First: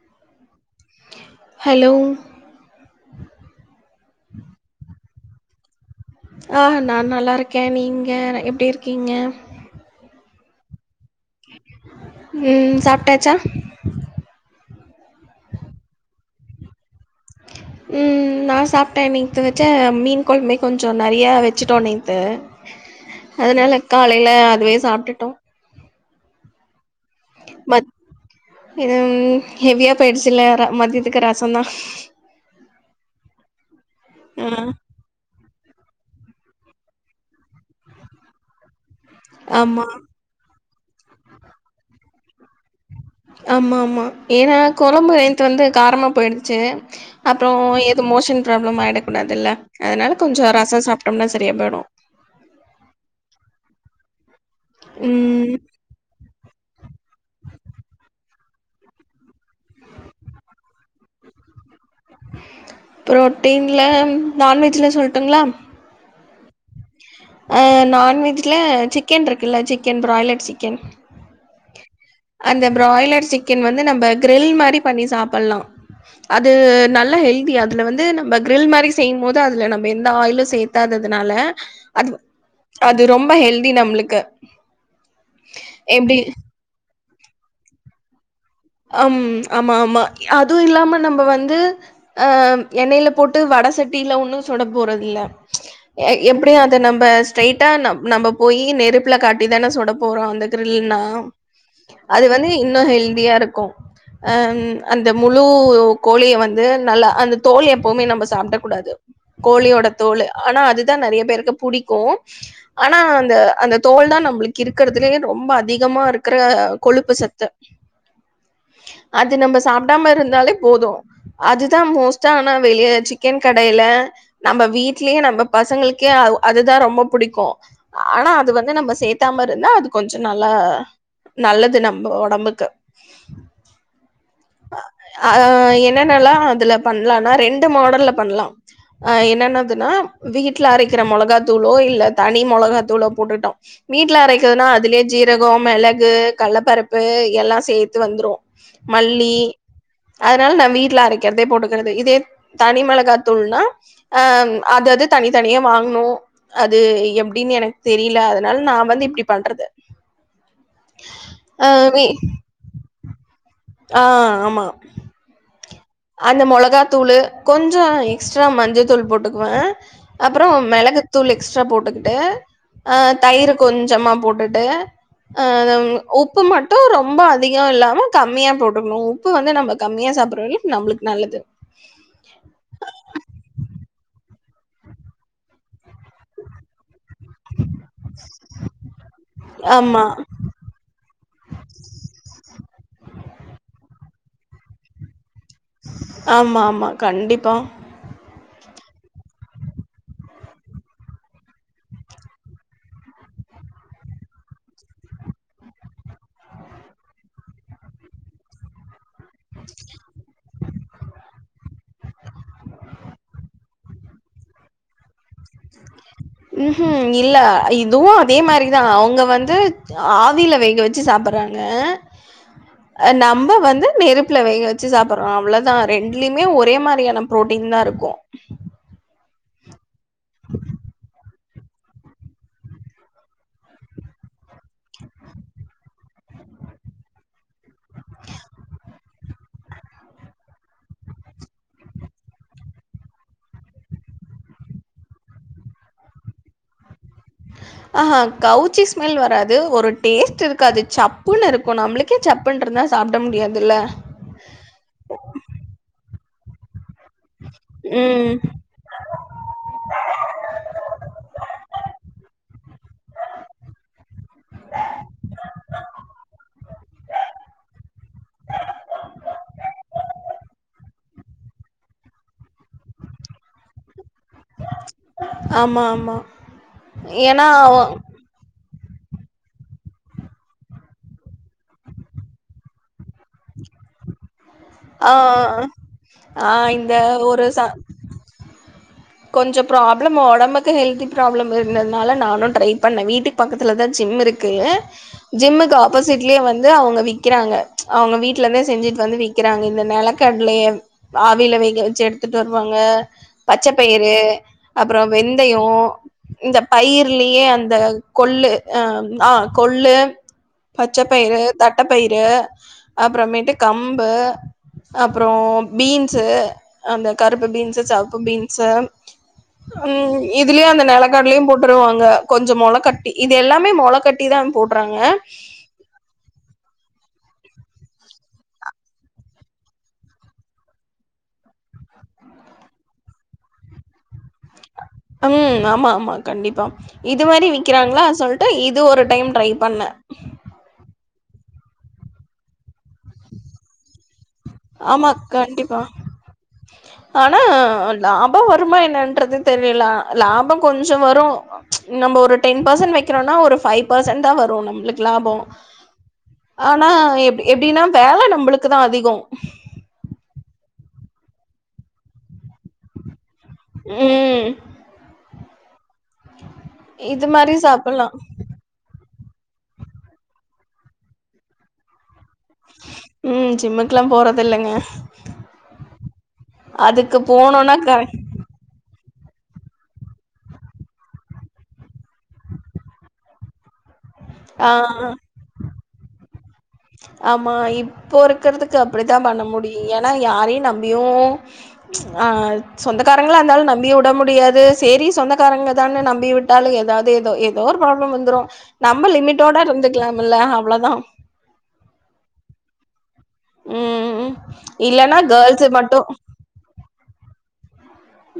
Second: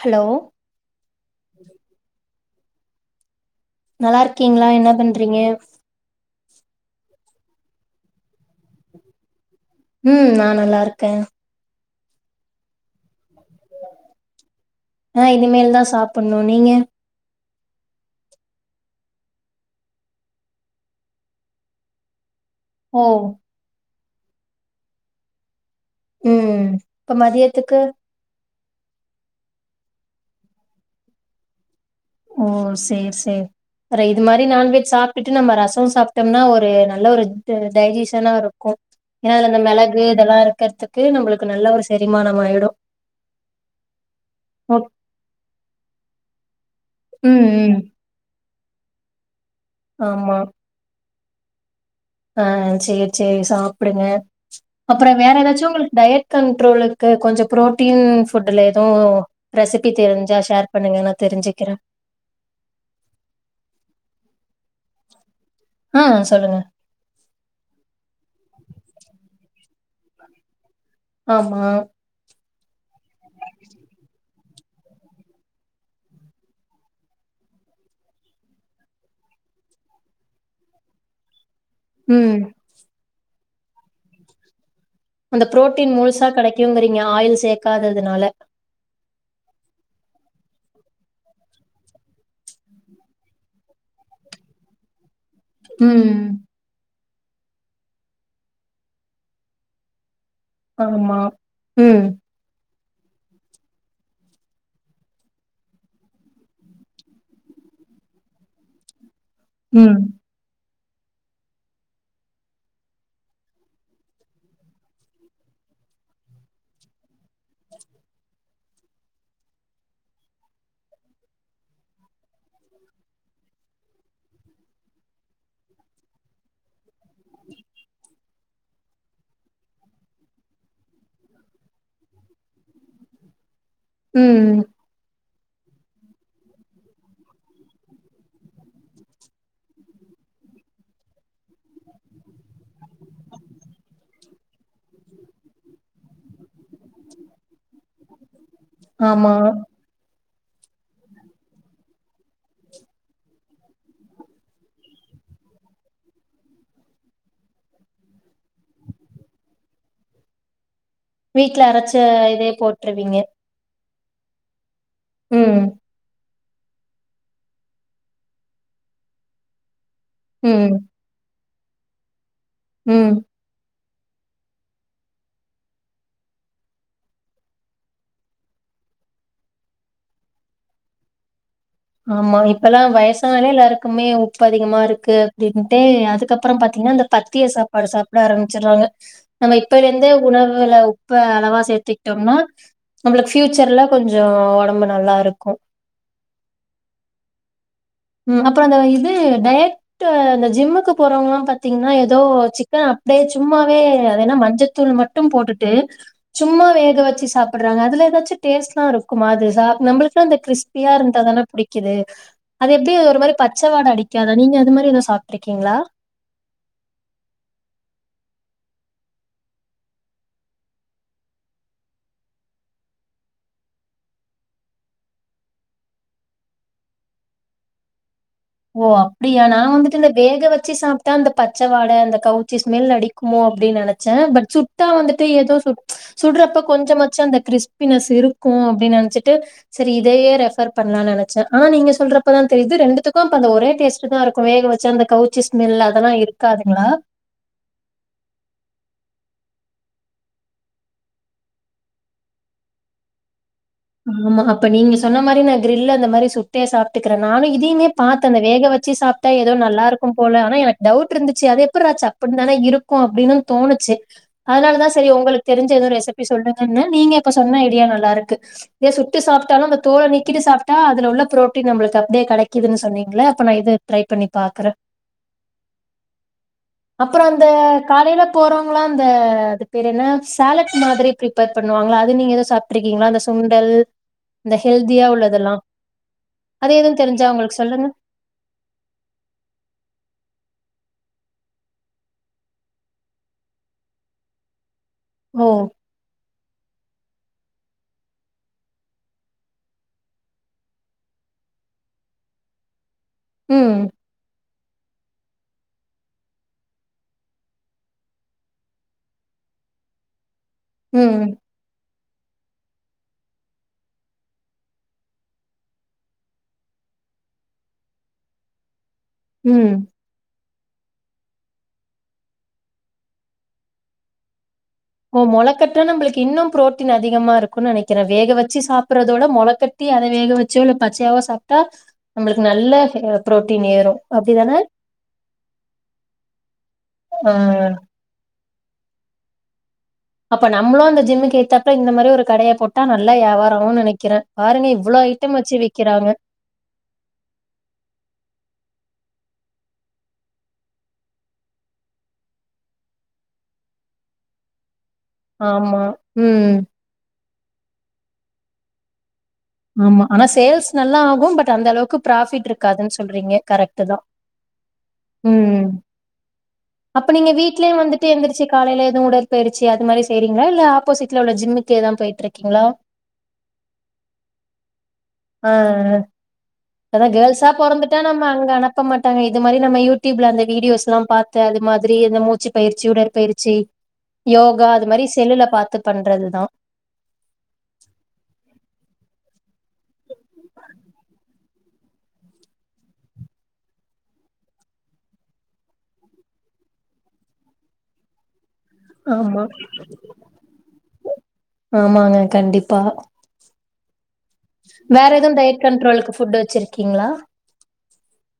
Hello hello நல்லா இருக்கிங்ளா என்ன பண்றிங்க ஆ ஹ நா நல்லா இருக்கே நீங்க எப்டி இருக்கீங்க ம் நா நல்லாருக்கே ம் சாப்ட்டாச்சா ஆ இனிமேல் தா சாப்பிட்ணு நீங்க ம் நா சாப்ட்டே நேத்து வெச்ச மீன் கொழம்பே கொஞ்ச நெறையா வெச்சுட்டோ நேத்து ஓ அதுனால காலைல அதுவே சாப்ட்டுட்டோ ம் இப்ப மதியத் மத் ம் ஹெவியா போயிடுச்சுல ர மதியத்துக்கு ரசந்தா ஓ சேரி சேரி ப்பற இது மாரி ஆ நான்வெஜ் சாப் ட்டுட்டு நம்ம ரச சாப்ட்டம்னா ஒரு நல்ல ஒரு ட டைஜிசனா இருக்கு ஏனா அதுல இந்த ஆமா மெளகு இதெல்லா இருக்கற்த்துக்கு நம்மளுக்கு நல்ல ஒரு செரிமானம் ஆயிடு அம்மாம்மா ஏனா ஓக் கொற த்து வந்து காரமா போயிடுச்சு ம் அப்றோ ம் எது மோஷன் ப்ராப்ளம் ஆயிடக் கூடாதுல்ல அதனால ஆமா கொஞ்ச ரச சாப்ட்டம்னா சரியா போயிடு ஆ சேரி சேரி சாப்டுங்க அப்பற வேற ம் எதாச்சு உங்களுக் டயட் கண்ட்ரோலுக்கு கொஞ்ச ப்ரோட்டீன் ஃபுட்டுல எதோ ரெசிபி தெரிஞ்சா ஷேர் பண்ணுங்க நா தெரிஞ்சுக்கிறே புரோட்டீன்ல நான்வெஜ்ல சொல்லுட்டுங்ளா ஆ சொல்லுங்க அ நான்வெஜ்ஜுல சிக்கன் இருக்குல்ல சிக்கன் ப்ராய்லட் சிக்கன் ஆமா அந்த ப்ராய்லர் சிக்கன் வந்து நம்ப கிரில் மாரி பண்ணி சாப்பிட்லா அது நல்ல ஹெல்தி அதுல வந்து நம்ப கிரில் மாரி செய்யும் போது அதுல நம்ப எந்த ஆயிலு சேத் தாததுனால அது ம். அது ரொம்ப ஹெல்தி நம்மளுக்கு அந்த புரோட்டீன் முழுசா கெடைக்குங்கிறிங்க ஆயில் சேக்காததுனால அம் ஆமா ஆமா அதுவு இல்லாம நம்ப வந்து அ எண்ணெய்ல போட்டு வட சட்டில ஒன்னு சுட போறதில்ல ம். எ எப்டியா து நம்ப ஸ்ட்ரைட்டா நம் நம்ம போயி நெருப்புல காட்டி தான சுடப போறோ அந்த திரில்லுனா ஆமா. ம். அது வந்து இன்னு ஹெல்தியா இருக்கு அ அந்த முழு கோழிய வந்து நல்லா அந்த தோல் வந்து எப்போமே நம்ம சாப்ட கூடாது கோழியோட ம். தோல் ஆனா அதுதா நெறைய பேருக்கு புடிக்கு ஆனா அந்த அந்த தோல் தா நம்ளுக்கு இருக்கிறதுலயே ரொம்ப அதிகமா இருக்கற கொழுப்பு சத்து அது நம்ம சாப்டாம இருந்தாலே போது அதுதா மோஸ்ட்டா ஆனா வெளிய சிக்கன் கடைல நம்ம வீட்லயே நம்ம பசங்களுக்கே அதுதா ரொம்ப புடிக்கு ஆனா அது வந்து நம்ம சேத்தாம இருந்தா அது கொஞ்ச நல்லா நல்லது நம்ப ஒடம்புக்கு உம் அ என்னன்னாலா அதுல பண்லனா ரெண்டு மாடல்ல பண்லா அ என்ன என்னதுன்னா வீட்ல அரைக்கிற மொளகாத்தூளோ இல்ல தனி மொளகாய்த்தூளோ போட்டுட்டோ வீட்ல அரைக்குதுனா அதுலயே ஜீரகோ மெளகு கல்லப்பருப்பு எல்லா சேத்து வந்துரு ஆமா. மல்லி அதனால நா வீட்ல அரைக்கிறதே போட்டுக்கறது இதே தனி மொளகாத்தூள்னா அ அது அது தனி தனியே வாங்னு அது எப்டின்னு எனக் தெரில அதனால நா வந்து இப்டி பண்றது வீட்ல ஆ அரச்ச வே இதே போட்ருவிங்க ஆ ஆமா ம் அந்த மொளகா தூளு கொஞ்சோ எக்ஸ்ட்ரா மஞ்சத்தூள் போட்டுக்வே அப்றோ ம். மெளகுத்தூள் எக்ஸ்ட்ரா போட்டுக்ட்டு அ ம். தயிர் கொஞ்சமா போட்டுட்டு அ உப்பு மட்டு ரொம்ப அதிக இல்லாம கம்மியா போட்டுக்ணு உப் பு வந்து நம்ம கம்மியா சாப்றது நம்ளுக்கு நல்லது ஆமா இப்பல்லா வயசாலே எல்லாருக்குமே உப்பு அதிகமா இருக்கு அப்டின்ட்டு அதுக்கப்றோ பாத்தீங்னா அந்த பத்திய சாப்பாடு சாப்ட ஆரம்பிச்சறாங்க நம்ம இப்பல ஆமா இருந்தே உணவுல உப்ப அளவா சேத்துக்ட்டோம்னா நம்ளுக்கு பியூச்சர்ல கொஞ்சோ ஒடம்பு நல்லா இருக்கு ஆம்மா ஆம்மா கண்டிப்பா உம் அப்றோ அந்த இது டய ட்டு அந்த ஜிம்முக்கு போறவங்களா பாத்தீங்கனா ஏதோ சிக்கன் அப்டியே சும்மாவே என்ன மஞ்சத்தூள் மட்டு மட்டு போட்டுட்டு சும்மா வேக வெச்சு சாப்பர்றாங்க அதுல ஏதாச்சு டேஸ்ட்டாருக்கு மா அது சா நம்மளுக்குலா அந்த கிரிஸ்பியா இருந்தாதான புடிக்குது அது எப்டி ஒரு மாதி பச்ச வாட அடிக்காதா நீங்க அது மாரி எதா சாப்டுருக்கீங்ளா ம்ஹும் இல்ல இதுவு அதே மாரிதா அவுங்க வந்து ஆவில வேக வெச்சு சாப்பறாங்க நம்ம வந்து நெருப்புல வேக வெச்சு சாப்பர்றோ அவ்ளோதா ரெண்டுலயுமே ஒரே மாரியான ப்ரோட்டீன் தா இருக்கு ஓ அப்டியா நா வந்துட்டு இந்த வேக வெச்சு சாப்ட்டா அந்த பச்சவாட அந்த கவுச்சி ஸ்மேல் அடிக்குமோ அப்டின்னு நெனச்சே பட் சுட்டா வந்துட்டு எதோ சு சுடுறப்ப கொஞ்சமாச்சு அந்த கிறிஸ்பினஸ் இருக்கு அப்டினு நெனச்சிட்டு சரி இதயே ரெஃபர் பண்லானு நெனச்சே ஆனா நீங்க சொல்றப்பதா தெரிது ரெண்டுத்துக் க்கு அந்த ஒரே டேஸ்ட் தா இருக்கு வேக வெச்சா அந்த கவுச்சி ஸ்மெல் அதெல்லா இருக்காதுங்ளா ஆஹா கவுச்சி ஸ்மெல் வராது ஒரு டேஸ்ட் இருக்காது சப்புன்னு இருக்கு நம்ளுக் கே சப்புன்றந்தா சாப்ட முடியாதுல்ல ஆமா அப்ப நீங்க சொன்ன மாரி நா கிரில்ல அந்த மாரி சுட்டே சாப் டுக்குறே நானு இதையுமே பாத்தே ம் அந்த வேக வச்சு சாப் டா எதோ நல்லா இருக்கும் போல ஆனா எனக்கு டவுட் இருந்துச்சி அதெப்புர்றா சப்புன் தான இருக்கு அப்டினு தோணுச்சி அதுனாலதா செரி ஒங்களுக் தெரிஞ்ச எதுவு ரெசிபி சொல்லுங்கன்னு நீங்க இப்ப சொன்ன ஐடியா நல்லாருக்கு தே சுட்டு சாப்டாலு அந்த தோல நீக்கிட்டு சாப்டா அதுல உள்ள புரோட்டீன் நம்ளுக்கு அப்டியே கெடைக்குதுன்னு சொன்னீங்ள அப்ப நா இது ட்ரை பண்ணி பாக்குற ஆமா ஆமா அப்புறோ ஏன்னா அந்த அவ காலைல போறவங்களா அந்த அது பேர் என்ன சேலட் மாதிரி பிரிப்பேர் பண்ணுவாங்ள அது நீங்க எது சாப்ட்ருக்கீங்ளா அந்த சுண் டல் இந்த ஹெல்தியா ஆ உள்ளதெல்லா ஆ அது எது இந்த தெரிஞ்சா ஒரு ஒங்களுக் ச சொல்லுங்க கொஞ்சோ ப்ராப்ளம் ஒடம்புக்கு ஹெல்தி ப்ராப்ளம் இருந்ததுனால நானு ட்ரை பண்ண வீட்டு பக்கத்துலதா ஜிம் இருக்கு ஓ ஜிம்முக்கு ஆப்போசீட்லயே வந்து அவங்க விக்கிறாங்க அவங்க வீட்லந்தே செஞ்சிட் வந்து விக்கிறாங்க இந்த நெலக்கட்லைய ஆவீல வேக வச்சி எடுத்துட்டு வருவாங்க ம் பச்சப் ஏ அப்பறோ வெந்தயோ இந்த பயிர்லயே அந்த கொள்ளு அ ஆ கொள்ளு ம் பச்சப்பயிறு தட்டப்பயிறு அப்றமேட்டு கம்பு அப்றோ பீன்ஸு அந்த கருப்பு பீன்ஸு செவப்பு பீன் ஸு ம் உம் இதுலயு அந்த நெலக்கடலயு போட்டுருவாங்க கொஞ்சொ மொளக்கட்டி இது எல்லாமே மொளக்கட் டிதான் போட்றாங்க தா நம்ளுக்கு இன்னு புரோட்டீன் அதிகமா இருக்கு நெனைக்கிறே வேக வச்சி சாப்புறதோட மொளக்கட் டி அத வேக வச்சோ இல்ல பச்சயாவோ சாப்டா நம்ளுக்கு நல்ல அ புரோட்டீன் ஏறூ ம் ஆமா ஆமா கண்டிப்பா இது ஆ மாரி விக்கிறாங்ளா சொல் டு இது ஒரு டைம் ட்ரை பண்ண அப்ப நம்மளூ அந்த ஜிம்முக்கு எதுத்தாப்ல இந்த மாரி ஒரு கடைய போட்டா நல்லா யாவாராகு நெனைக்கிறே பாருங்க இவ்ளோ ஆமா ஐட்டம் வச்சி கண்டிப்பா விக்கிறாங்க ஆனா லாபோ வருமா என்னான்றது தெரியல லாபோ கொஞ்சொ வரூ நம்ம ஒரு டென் பர்சன்ட் வக்கிறோனா ஒரு ஃபைவ் பர்சன்ட்தா வரு நம்ளுக் க்லாபோ ஆமா ம் ஆனா எப் எப்டினா வேல நம்ளுக்குதா அதிகோ ஆமா ஆனா சேல்ஸ் நல்லா ஆகூ பட் அந்த அளவுக்கு ப்ராஃபிட் இருக்காதுன் சொல்றீங்க கரெக்ட்டு தா ம் ம் அப்ப இது நீங்க மாரி வீட்லயே வந்துட்டு சாப்பலா எந்திரி சி காலைல ஏது உடற்பயிற்சி அது மாரி செய்றீங்ளா இல்ல ஆப்போசீட்ல உள்ள ஜிம்முக்கேதா போயிட்ருக்கீங்ளா ம் ஜிம்முக்லா போறதில்லங்க ஆ ஆ அதா கேள்ஸா போனோனா பொறந்துட்டா கரெ நம்ம அங்கனா ப்ப மாட்டாங்க இதுமாரி நம்ம யூடியூப்ல அந்த வீடியோஸ்லா பாத்து அது மாதிரி எது மூச்சி பயிற்சி உடற்பயிற்சி யோகா ஆ அது மாரி செல்லுல பாத்து பண்றதுதா ஆமா இப்போ இருக்குறதுக்கு அப்டித்தா பண்ண முடியு ஏனா யாரையு நம்பியு ஆ சொந்தக்காரங்களா இருந்தாலு நம்பியு உட முடியாது சேரி சொந்தக்காரங்கதான்னு நம்பி விட்டாலு ஏதாவது ஏதோ ஏ தோ ஒரு ப்ராப்ளம் வந்துரு நம்ம ஆமா லிமிட்டோட இருந்துக்லாமில்ல அவ்ளோதா ஆமாங்க கண்டிப்பா ம் ம் ம் வேற எது டயட் கண்ட்ரோலுக்கு ஃபுட் வச்சிருக்கீங்ளா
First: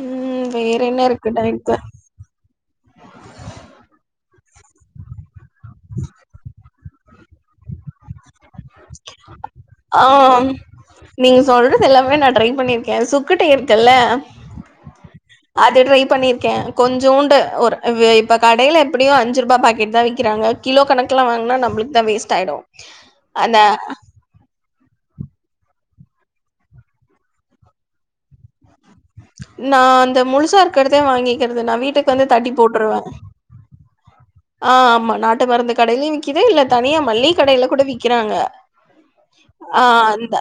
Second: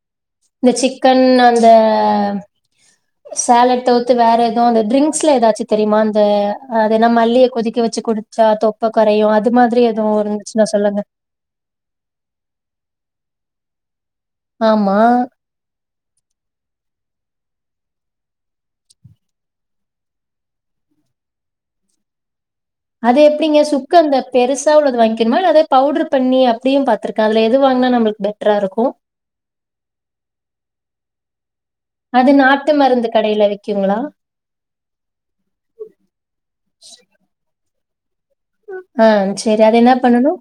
ம் இந்த வேற என்ன சிக்கன் இருக்கு அந்த டைப்பு? சேலட் தவுத்து வேற எது அந்த டிரிங்க்ஸ்ல எதாச்சி தெரியுமா அந்த அதென மல்லிய கொதிக்க வச்சி குடிச்சா தொப்ப கொறையு அது மாதிரி ஆ. எதுவு இருந்துச்னா சொல்லுங்க நீங்க சொல்றது எல்லாமே நா ட்ரை பண்ணிருக்கே சுக்கு டீ இருக்குல்ல ஆமா அது ட்ரை பண்ணிர்க்கே கொஞ்சோண்டு ஒரு இது இப்ப கடைல எப்டியு அஞ்சு ரூபா பாக்கெட் தா விக்கிறாங்க கிலோ கணக்ல வாங்னா நம்ளுக்கு தா வேஸ்ட் ஆய்டூ அது எப்டிங்க சுக்கந்த பெருசா உள்ளது வாங்கினுமா இல்ல அத பவுட்ரு பண்ணி அப்டியு பாத்துருக்க அதுல எது வாங்னா நம்ளுக்கு பெட்ரா இருக்கூ நா அந்த முழுசாருக்கறதே வாங்கிக்கறது நா வீட் அது நாட்டு மருந்து கடைல விக்குங்ளா ஆ ஆமா நாட்டு மருந்து கடைலயு விக்குது இல்ல தனியா மள்ளிய கடைல கூட விக்கிறாங்க ஆ சரி அது ஆ என்ன பண்ணனு அந்த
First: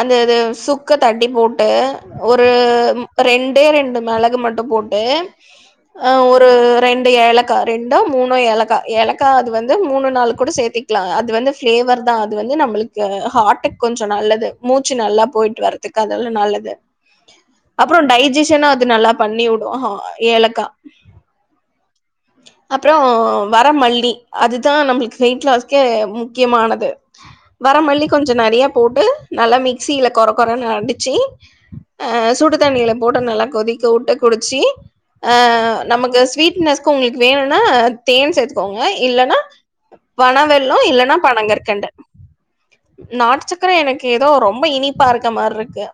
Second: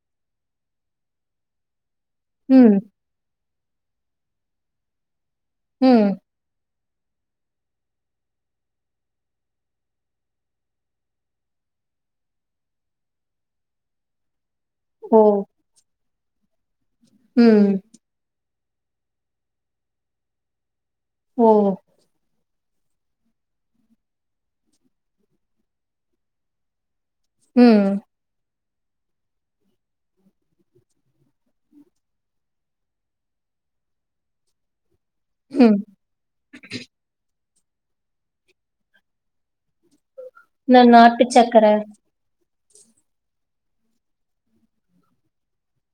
அந்த இது சுக்க தட்டி போட்டு ஒரு ம் ரெண்டே ரெண்டு மெளகு மட்டு போட்டு ம் அ ஒரு ரெண்டு ஏலக்கா ரெண் டோ மூணோ ஏலக்கா ஏலக்கா அது வந்து மூணு நாலூ கூட சேத்திக்லா அது வந்து ஃப்ளேவர் தா அது வந்து நம்மளுக் கூ ஹாட்டுக் கொஞ்ச நல்லது மூச்சு ஓ நல்லா போயிட்டு வர்றதுக்கு அதெல்லா நல்லது ம் அப்றோ டைஜிஷன அது நல்லா பண்ணி வுடூ அஹா ஏலக்கா ஓ அப்றோ வரமல்லி அதுதா நம்ளுக்கு வெயிட்லாஸ்கே முக்கியமானது ம் வரமல்லி கொஞ்சோ நறைய போட்டு நல்லா மிக்சில கொற கொறன்னு அடிச்சு அ சுடு தண்ணில போட்டு நல்லா கொதிக்க வுட்டு குடிச்சு அ ம் நமக்கு ஸ்வீட்னஸ்க் உங்களுக்கு வேணுனா தேன் சேத்துக்கோங்க இல்லன்னா பன வெல்லோ நா இல்லன்னா நாட்டு சக்கர பனங்‌கற்கன்டு நாட்டு சக்கர எனக்கு ஏதோ ரொம்ப இனிப்பா இருக்க மார்ருக்கு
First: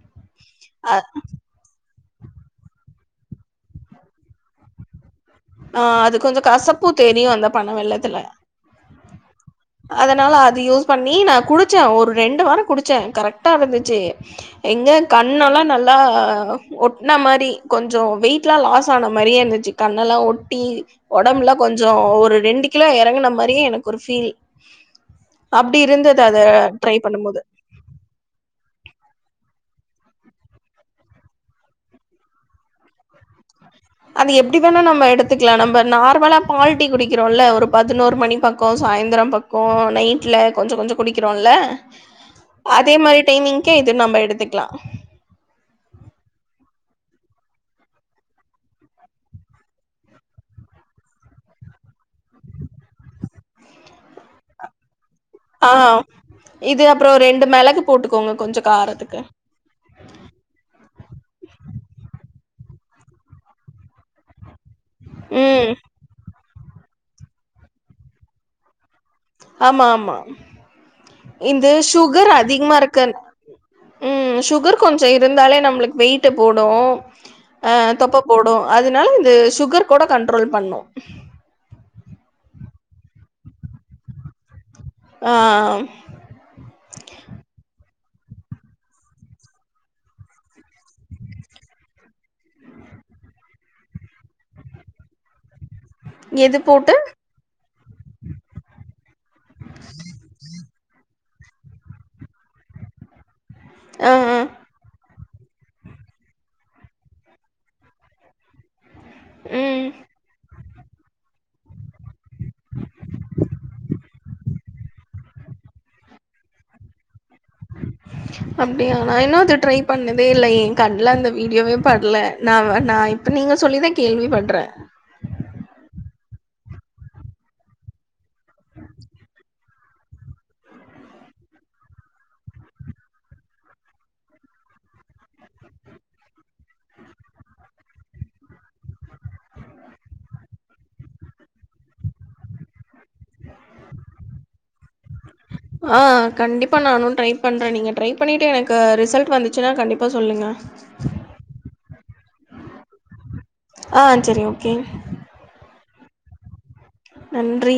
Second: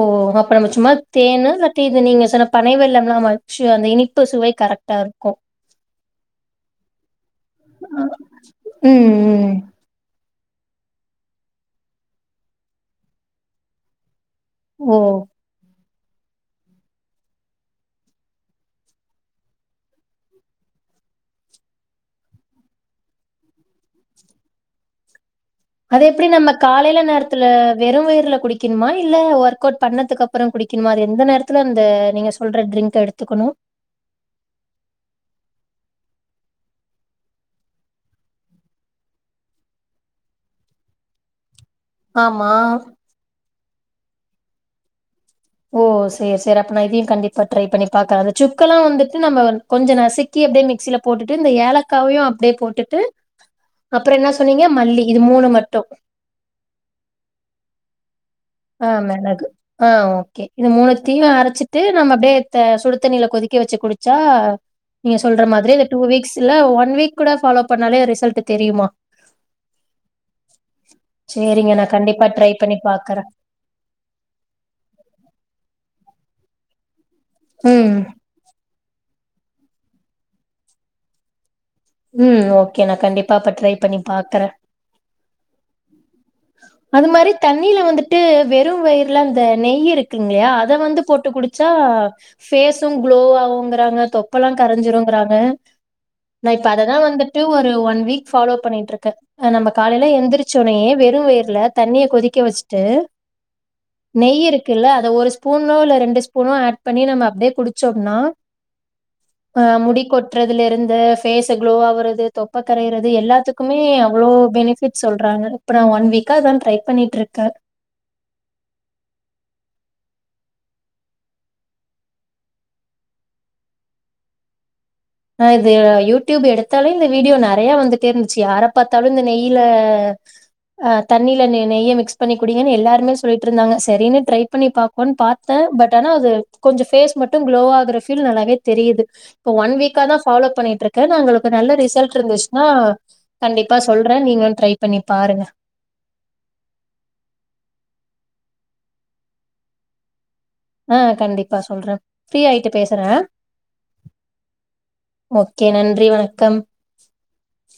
ஓ அப்பறமா சும்மா அ தேனு இல்ல தீக்கு இது நீங்க சொன்ன பனை வெல்லம்லா வச்சு அந்த இனிப்பு சுவை கரெக்ட்டா இருக்கொ ஆ அது கொஞ்சோ கசப்பூ தெரிய வந்த பன வெல்லத்துல ம் ம் அதனால அது யூஸ் பண்ணி நா குடிச்ச ஒரு ரெண்டு வாரோ குடிச்ச கரெக்ட்டா இருந்துச்சு எங்க ஓ கண்ணெல்லா நல் லா ஒட்ன மாரி கொஞ்சோ வெயிட்லா லாஸானா மாரியே இருந்துச்சு கண்ணெலா ஒட் டி ஒடம்புல கொஞ்சோ ஒரு ரெண்டு கிலோ எறங்குன மாரியே எனக்கு ஒரு ஃபீல் அப்டி அது இருந்தது எப்டி அத நம்ம ட்ரை காலேல பண்ணும்போது நேரத்துல வெறு வயிர்ல குடி க்கணுமா இல்ல ஒர்க் அவுட் பண்ணதுக்கப்பறோ குடிக்குணுமா ரொம்ப நேரத்துல அந்த நீங்க சொல்ற ட்ரிங்க் எடுத்துக்கணு அது எப்டி வேணா நம்ம எடுத்துக்கலா நம்ப நார்மலா பால்ட்டீ குடிக்கிறோல்ல ஒரு பதினோரு மணி பக்கோ சாய்ந்திரம் பக் கோ நைட்ல கொஞ்ச கொஞ்சோ குடிக்கிறோல்ல ஆமா அதே மாரி டைமிங்க்கே இது நம்ம எடுத்துக்கலா ஓ செரி செரி அப்ப நா இதையு கண்டிப்பா ட்ரை பண்ணி பாக்கறே அந்த சுக்கெல்லா வந்துட்டு நம்ம கொஞ்சோ நசுக்கி அப்டியே மிக்சில போட்டுட்டு ஏலக்காவையு அப்டியே போட்டுட்டு அப்றோ என்ன சொன்னீங்க மல்லி இது மூணு ஆ மட்டு இது அப்றோ ரெண்டு மெளகு போட்டுக்கோங்க கொஞ்ச ஆ மெளகு ஆ ஓக்கே இது மூணுத்தையு நா அரச்சிட்டு நம்ம அப்டியேத்த சுடுத்தண்ணீல கொதிக்க வச்சு குடிச்சா நீங்க சொல்ற ம் மாதிரி இந்த டூ வீக்ஸ் இல்ல ஒன் வீக் கூட ஃபாலோ பண்ணாலே ரிசல்ட்டு தெரியுமா ஆமா ஆமா சேரிங்க இந்து நா கண்டிப்பா சுகர் ட்ரை பண்ணி அதிகமாருக்கன் பாக்குறே ம் சுகர் கொஞ்சொ இருந்தாலே நம்ளுக்கு வெயிட்டு போடூ அ ம் தொப்ப போடூ அதனால இது சுகர் கூட கண்ட்ரோல் பண்ணூ ம் ஓக்கே நா கண்டிப்பா அப்ப ட்ரை பண்ணி பாக்கறே ஆ அது மாரி தண்ணில வந்துட்டு வெறு வயிர்ல அந்த நெய் இருக்குங்ளயா அத வந்து போட்டு குடுத் ச்சா ஃபேசு க்ளோ ஆவுங்கறாங்க தொப்பல்லா கரைஞ்சிருங்கறாங்க நா எது இப்ப போட்டு அததா வந்துட்டு ஒரு ஒன் வீக் ஃபாலோ பண்ணிட்ருக்க நம்ப காலைல எந்திரிச்சோனே வெறும் வயிர்ல தண்ணிய கொதிக்க வச்சுட்டு ஆ ஆ நெய் இருக்குல்ல அத ஒரு ஸ்பூனோ இல்ல ரெண்டு ஸ்பூனோ ஆட் பண்ணி நம்ம அப்டியே குடிச்சம்னா ஆ ம் முடி கொட்றதுல இருந்து ஃபேஸ க்ளோ ஆகறது தொப்ப கரையறது எல்லாத்துக்குமே அவ்ளோ பெனிஃபிட் சொல்றாங்க அப்றோ ஒன் வீக்கா இதா ட்ரை பண்ணிட்ருக்க அப்யாடி நா இன்னு‌ அத ட்ரை பண்ணதே இல்லயே எ கண்ல அந்த வீடியோவே படல நா நா இப்ப நீங்க சொல்லி தா கேள்வி பட்ற ஆ இது யூடியூப் எடுத்தாலே இந்த வீடியோ நறைய வந்துட்டே இருந்துச்சு யார பாத்தாலு இந்த நெய்ல ஆ தண்ணில ந நெய்ய மிக்ஸ் பண்ணி குடிங்கன்னு எல்லாருமே சொல்லிட்டு இருந்தாங்க சரின்னு ட்ரை பண்ணி பாப்போன் பாத்த பட் ஆனா அது கொஞ்சோ ஃபேஸ் மட்டு க்ளோ ஆகுற ஃபீல் நல்லாவே தெரியுது இப்ப ஒன் வீக்கா தா ஃபாலோப் பண்ணிட்ருக்க நா உங்களுக்கு நல்ல ரிசல்ட் இருந்துச்சுன்னா கண்டிப்பா சொல்ற நீங்களு ட்ரை பண்ணி பாருங்க ஆ கண்டிப்பா நானு ட்ரை பண்ற நீங்க ட்ரை பண்ணிட்டு எனக்கு ரிசல்ட் வந்துச்சுன்னா கண்டிப்பா சொல்லுங்க ஆ கண்டிப்பா சொல்ற ஃப்ரீ ஆயிட்டு பேசற ஆ சரி ஓகே ஓகே நன்றி வணக்கம் நன்றி